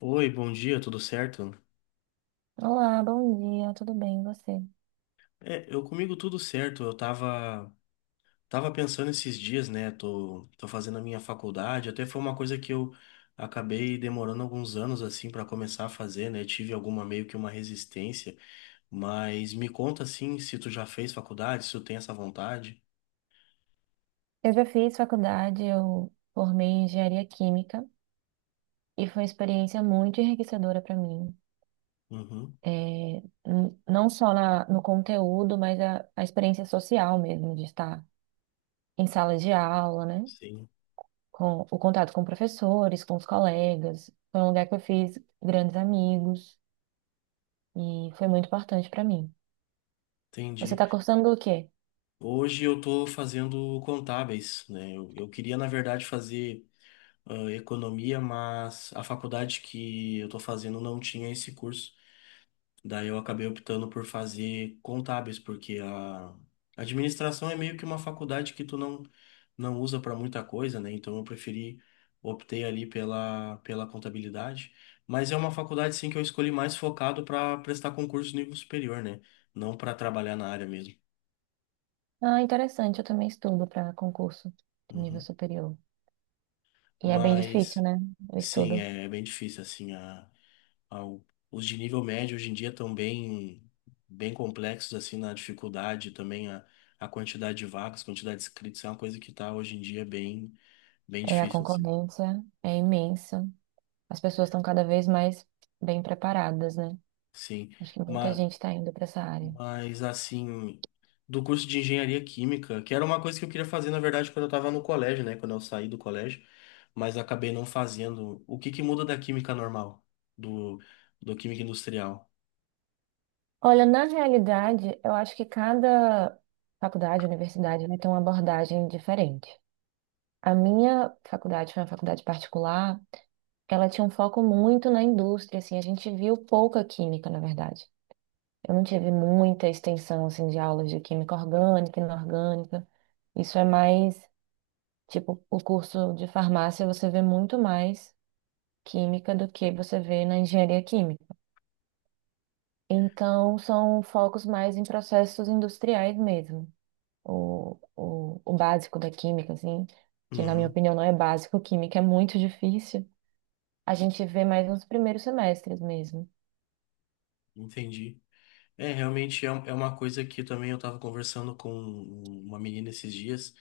Oi, bom dia, tudo certo? Olá, bom dia, tudo bem, e você? É, eu comigo tudo certo. Eu tava pensando esses dias, né? Tô fazendo a minha faculdade. Até foi uma coisa que eu acabei demorando alguns anos assim para começar a fazer, né? Tive alguma meio que uma resistência, mas me conta assim, se tu já fez faculdade, se tu tem essa vontade. Eu já fiz faculdade, eu formei em engenharia química e foi uma experiência muito enriquecedora para mim. Uhum, É, não só no conteúdo, mas a experiência social mesmo, de estar em sala de aula, né? sim. Com o contato com professores, com os colegas. Foi um lugar que eu fiz grandes amigos e foi muito importante para mim. Você Entendi. está cursando o quê? Hoje eu tô fazendo contábeis, né? Eu queria, na verdade, fazer economia, mas a faculdade que eu tô fazendo não tinha esse curso. Daí eu acabei optando por fazer contábeis, porque a administração é meio que uma faculdade que tu não usa para muita coisa, né? Então eu preferi, optei ali pela contabilidade. Mas é uma faculdade, sim, que eu escolhi mais focado para prestar concurso nível superior, né? Não para trabalhar na área mesmo. Ah, interessante, eu também estudo para concurso de nível Uhum. superior. E é bem difícil, Mas, né? O sim, estudo. é bem difícil, assim, ao- os de nível médio hoje em dia estão bem complexos assim na dificuldade, também a quantidade de vagas, quantidade de inscritos é uma coisa que está hoje em dia bem É, a difícil assim. concorrência é imensa. As pessoas estão cada vez mais bem preparadas, né? Sim, Acho que muita mas, gente está indo para essa área. mas assim, do curso de engenharia química, que era uma coisa que eu queria fazer, na verdade, quando eu estava no colégio, né? Quando eu saí do colégio, mas acabei não fazendo. O que que muda da química normal, do, do química industrial? Olha, na realidade, eu acho que cada faculdade, universidade, né, tem uma abordagem diferente. A minha faculdade foi uma faculdade particular, ela tinha um foco muito na indústria, assim, a gente viu pouca química, na verdade. Eu não tive muita extensão, assim, de aulas de química orgânica e inorgânica. Isso é mais. Tipo, o curso de farmácia você vê muito mais química do que você vê na engenharia química. Então, são focos mais em processos industriais mesmo. O básico da química, assim, que na minha Uhum, opinião não é básico, química é muito difícil. A gente vê mais nos primeiros semestres mesmo. entendi. É, realmente é, um- é uma coisa que também eu estava conversando com uma menina esses dias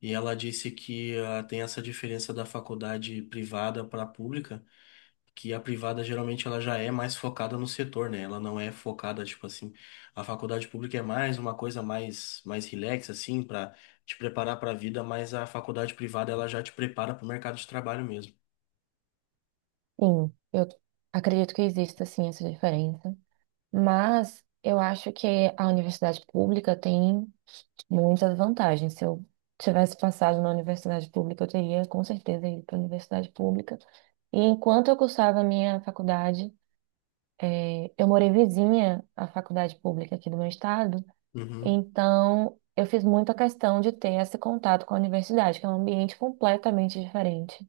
e ela disse que tem essa diferença da faculdade privada para a pública, que a privada geralmente ela já é mais focada no setor, né? Ela não é focada, tipo assim, a faculdade pública é mais uma coisa mais relax assim, para te preparar para a vida, mas a faculdade privada ela já te prepara para o mercado de trabalho mesmo. Sim, eu acredito que exista, sim, essa diferença. Mas eu acho que a universidade pública tem muitas vantagens. Se eu tivesse passado na universidade pública, eu teria com certeza ido para a universidade pública. E enquanto eu cursava a minha faculdade, eu morei vizinha à faculdade pública aqui do meu estado, Uhum, então eu fiz muita questão de ter esse contato com a universidade, que é um ambiente completamente diferente.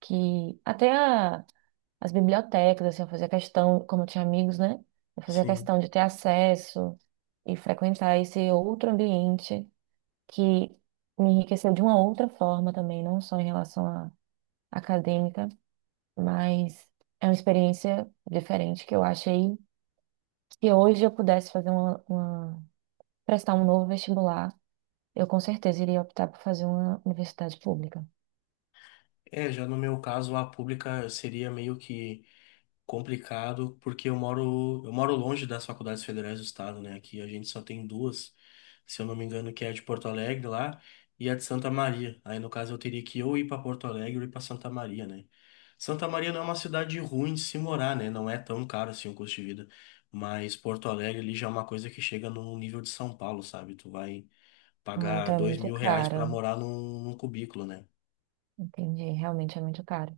Que as bibliotecas, assim, eu fazia questão, como eu tinha amigos, né? Eu fazia sim. questão de ter acesso e frequentar esse outro ambiente que me enriqueceu de uma outra forma também, não só em relação à acadêmica, mas é uma experiência diferente que eu achei que hoje eu pudesse fazer prestar um novo vestibular, eu com certeza iria optar por fazer uma universidade pública. É, já no meu caso, a pública seria meio que complicado, porque eu moro longe das faculdades federais do estado, né? Aqui a gente só tem duas, se eu não me engano, que é a de Porto Alegre lá e a de Santa Maria. Aí no caso eu teria que ou ir para Porto Alegre ou ir para Santa Maria, né? Santa Maria não é uma cidade ruim de se morar, né? Não é tão caro assim o custo de vida. Mas Porto Alegre ali já é uma coisa que chega no nível de São Paulo, sabe? Tu vai Ah, pagar então é dois muito mil reais para cara, morar num cubículo, né? entendi, realmente é muito caro.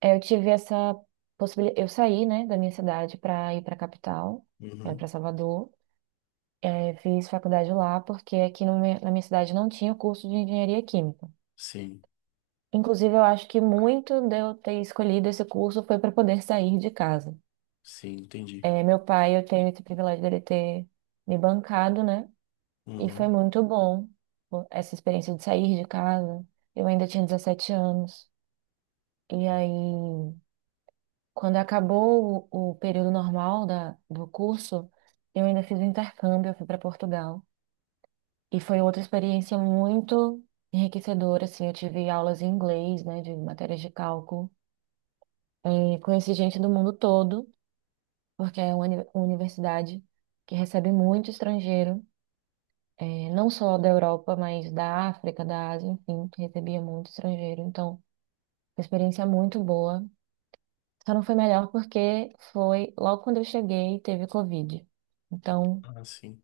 É, eu tive essa possibilidade, eu saí, né, da minha cidade para ir para a capital, Uhum. para Salvador. É, fiz faculdade lá porque aqui no me- na minha cidade não tinha curso de engenharia química. Sim, Inclusive, eu acho que muito de eu ter escolhido esse curso foi para poder sair de casa. sim, entendi. É, meu pai, eu tenho esse privilégio dele ter me bancado, né? E foi Uhum. muito bom pô, essa experiência de sair de casa. Eu ainda tinha 17 anos. E aí, quando acabou o período normal da, do curso, eu ainda fiz o intercâmbio, eu fui para Portugal. E foi outra experiência muito enriquecedora, assim. Eu tive aulas em inglês, né, de matérias de cálculo. É, conheci gente do mundo todo, porque é uma universidade que recebe muito estrangeiro, é, não só da Europa, mas da África, da Ásia, enfim, que recebia muito estrangeiro. Então, uma experiência muito boa. Só não foi melhor porque foi logo quando eu cheguei, teve Covid. Então, Ah, sim.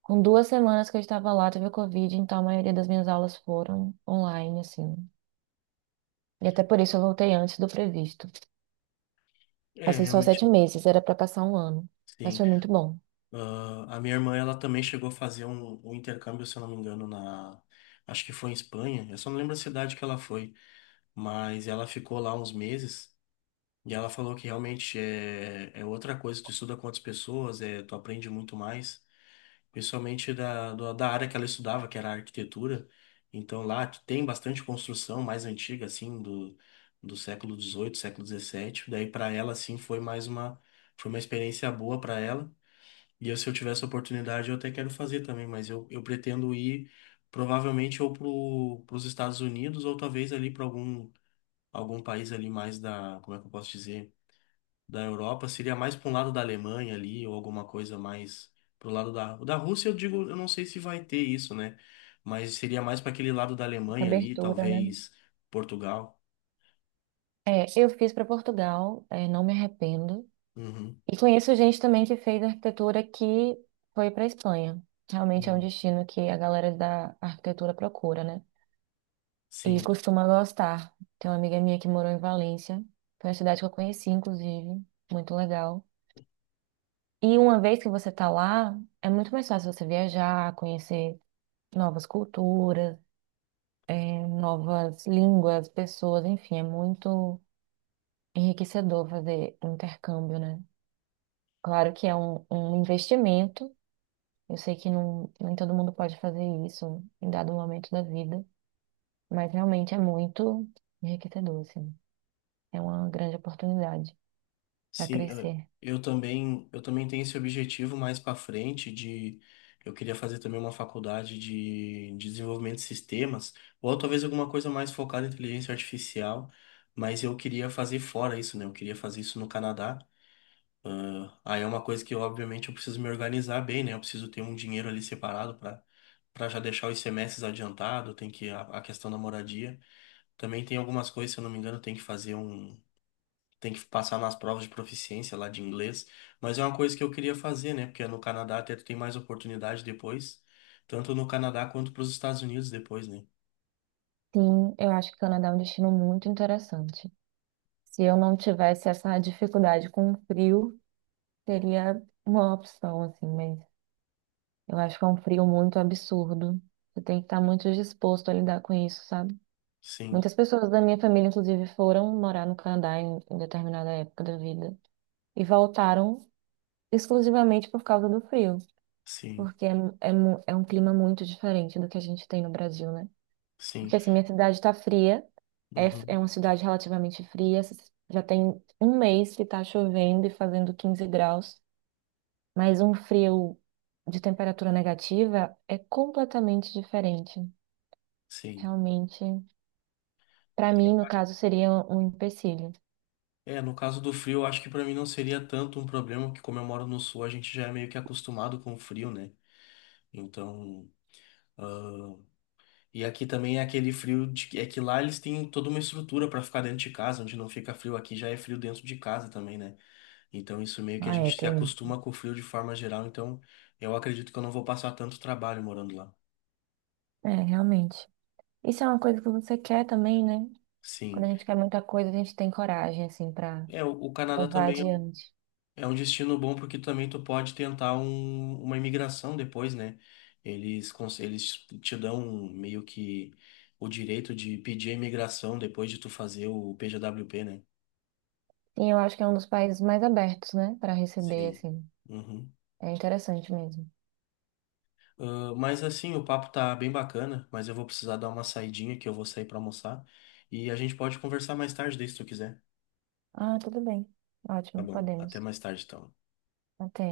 com 2 semanas que eu estava lá, teve Covid, então a maioria das minhas aulas foram online, assim. E até por isso eu voltei antes do previsto. É, Passei só sete realmente. meses, era para passar um ano, mas Sim. foi muito bom. Ah, a minha irmã, ela também chegou a fazer um intercâmbio, se eu não me engano, na... Acho que foi em Espanha. Eu só não lembro a cidade que ela foi. Mas ela ficou lá uns meses. E ela falou que realmente é outra coisa. Tu estuda com outras pessoas, é, tu aprende muito mais. Principalmente da área que ela estudava, que era a arquitetura. Então lá tem bastante construção mais antiga, assim, do século XVIII, século XVII. Daí para ela, assim, foi mais uma... Foi uma experiência boa para ela. E eu, se eu tivesse a oportunidade, eu até quero fazer também, mas eu pretendo ir provavelmente ou para os Estados Unidos ou talvez ali para algum país ali mais da, como é que eu posso dizer, da Europa. Seria mais para um lado da Alemanha ali ou alguma coisa mais pro lado da Rússia, eu digo, eu não sei se vai ter isso, né? Mas seria mais para aquele lado da Alemanha ali, Abertura, né? talvez Portugal. É, eu fiz para Portugal, é, não me arrependo. Uhum. E conheço gente também que fez arquitetura que foi para Espanha. Realmente é um Uhum. destino que a galera da arquitetura procura, né? E Sim. costuma gostar. Tem uma amiga minha que morou em Valência, foi uma cidade que eu conheci, inclusive, muito legal. E uma vez que você tá lá, é muito mais fácil você viajar, conhecer novas culturas, é, novas línguas, pessoas, enfim, é muito enriquecedor fazer um intercâmbio, né? Claro que é um, um investimento. Eu sei que não, nem todo mundo pode fazer isso em dado momento da vida, mas realmente é muito enriquecedor, assim. É uma grande oportunidade para Sim, eh, crescer. eu também tenho esse objetivo mais para frente de eu queria fazer também uma faculdade de desenvolvimento de sistemas, ou talvez alguma coisa mais focada em inteligência artificial, mas eu queria fazer fora isso, né? Eu queria fazer isso no Canadá. Ah, aí é uma coisa que, obviamente, eu preciso me organizar bem, né? Eu preciso ter um dinheiro ali separado para já deixar os semestres adiantado, tem que a questão da moradia. Também tem algumas coisas, se eu não me engano, tem que fazer um tem que passar nas provas de proficiência lá de inglês, mas é uma coisa que eu queria fazer, né? Porque no Canadá até tu tem mais oportunidade depois, tanto no Canadá quanto para os Estados Unidos depois, né? Sim, eu acho que o Canadá é um destino muito interessante. Se eu não tivesse essa dificuldade com o frio, seria uma opção, assim, mas eu acho que é um frio muito absurdo. Você tem que estar muito disposto a lidar com isso, sabe? Sim, Muitas pessoas da minha família, inclusive, foram morar no Canadá em determinada época da vida e voltaram exclusivamente por causa do frio, sim, porque é um clima muito diferente do que a gente tem no Brasil, né? sim, Porque assim, minha cidade está fria, é, é uhum, uma cidade relativamente fria, já tem um mês que está chovendo e fazendo 15 graus, mas um frio de temperatura negativa é completamente diferente. sim. Realmente, para mim, no caso, seria um empecilho. É, no caso do frio, eu acho que para mim não seria tanto um problema, porque como eu moro no sul, a gente já é meio que acostumado com o frio, né? Então, ah, e aqui também é aquele frio de que é que lá eles têm toda uma estrutura para ficar dentro de casa, onde não fica frio, aqui já é frio dentro de casa também, né? Então, isso meio que a Ah, é, gente se tem. acostuma com o frio de forma geral. Então, eu acredito que eu não vou passar tanto trabalho morando lá. É, realmente. Isso é uma coisa que você quer também, né? Quando Sim. a gente quer muita coisa, a gente tem coragem, assim, pra É, o Canadá levar também adiante. é um destino bom porque também tu pode tentar uma imigração depois, né? Eles te dão meio que o direito de pedir a imigração depois de tu fazer o PJWP, né? E eu acho que é um dos países mais abertos, né? Pra receber, Sim. assim. Uhum. É interessante mesmo. Ah, mas assim, o papo tá bem bacana, mas eu vou precisar dar uma saidinha que eu vou sair pra almoçar. E a gente pode conversar mais tarde, daí, se tu quiser. Ah, tudo bem. Tá Ótimo, bom. Até podemos. mais tarde, então. Até.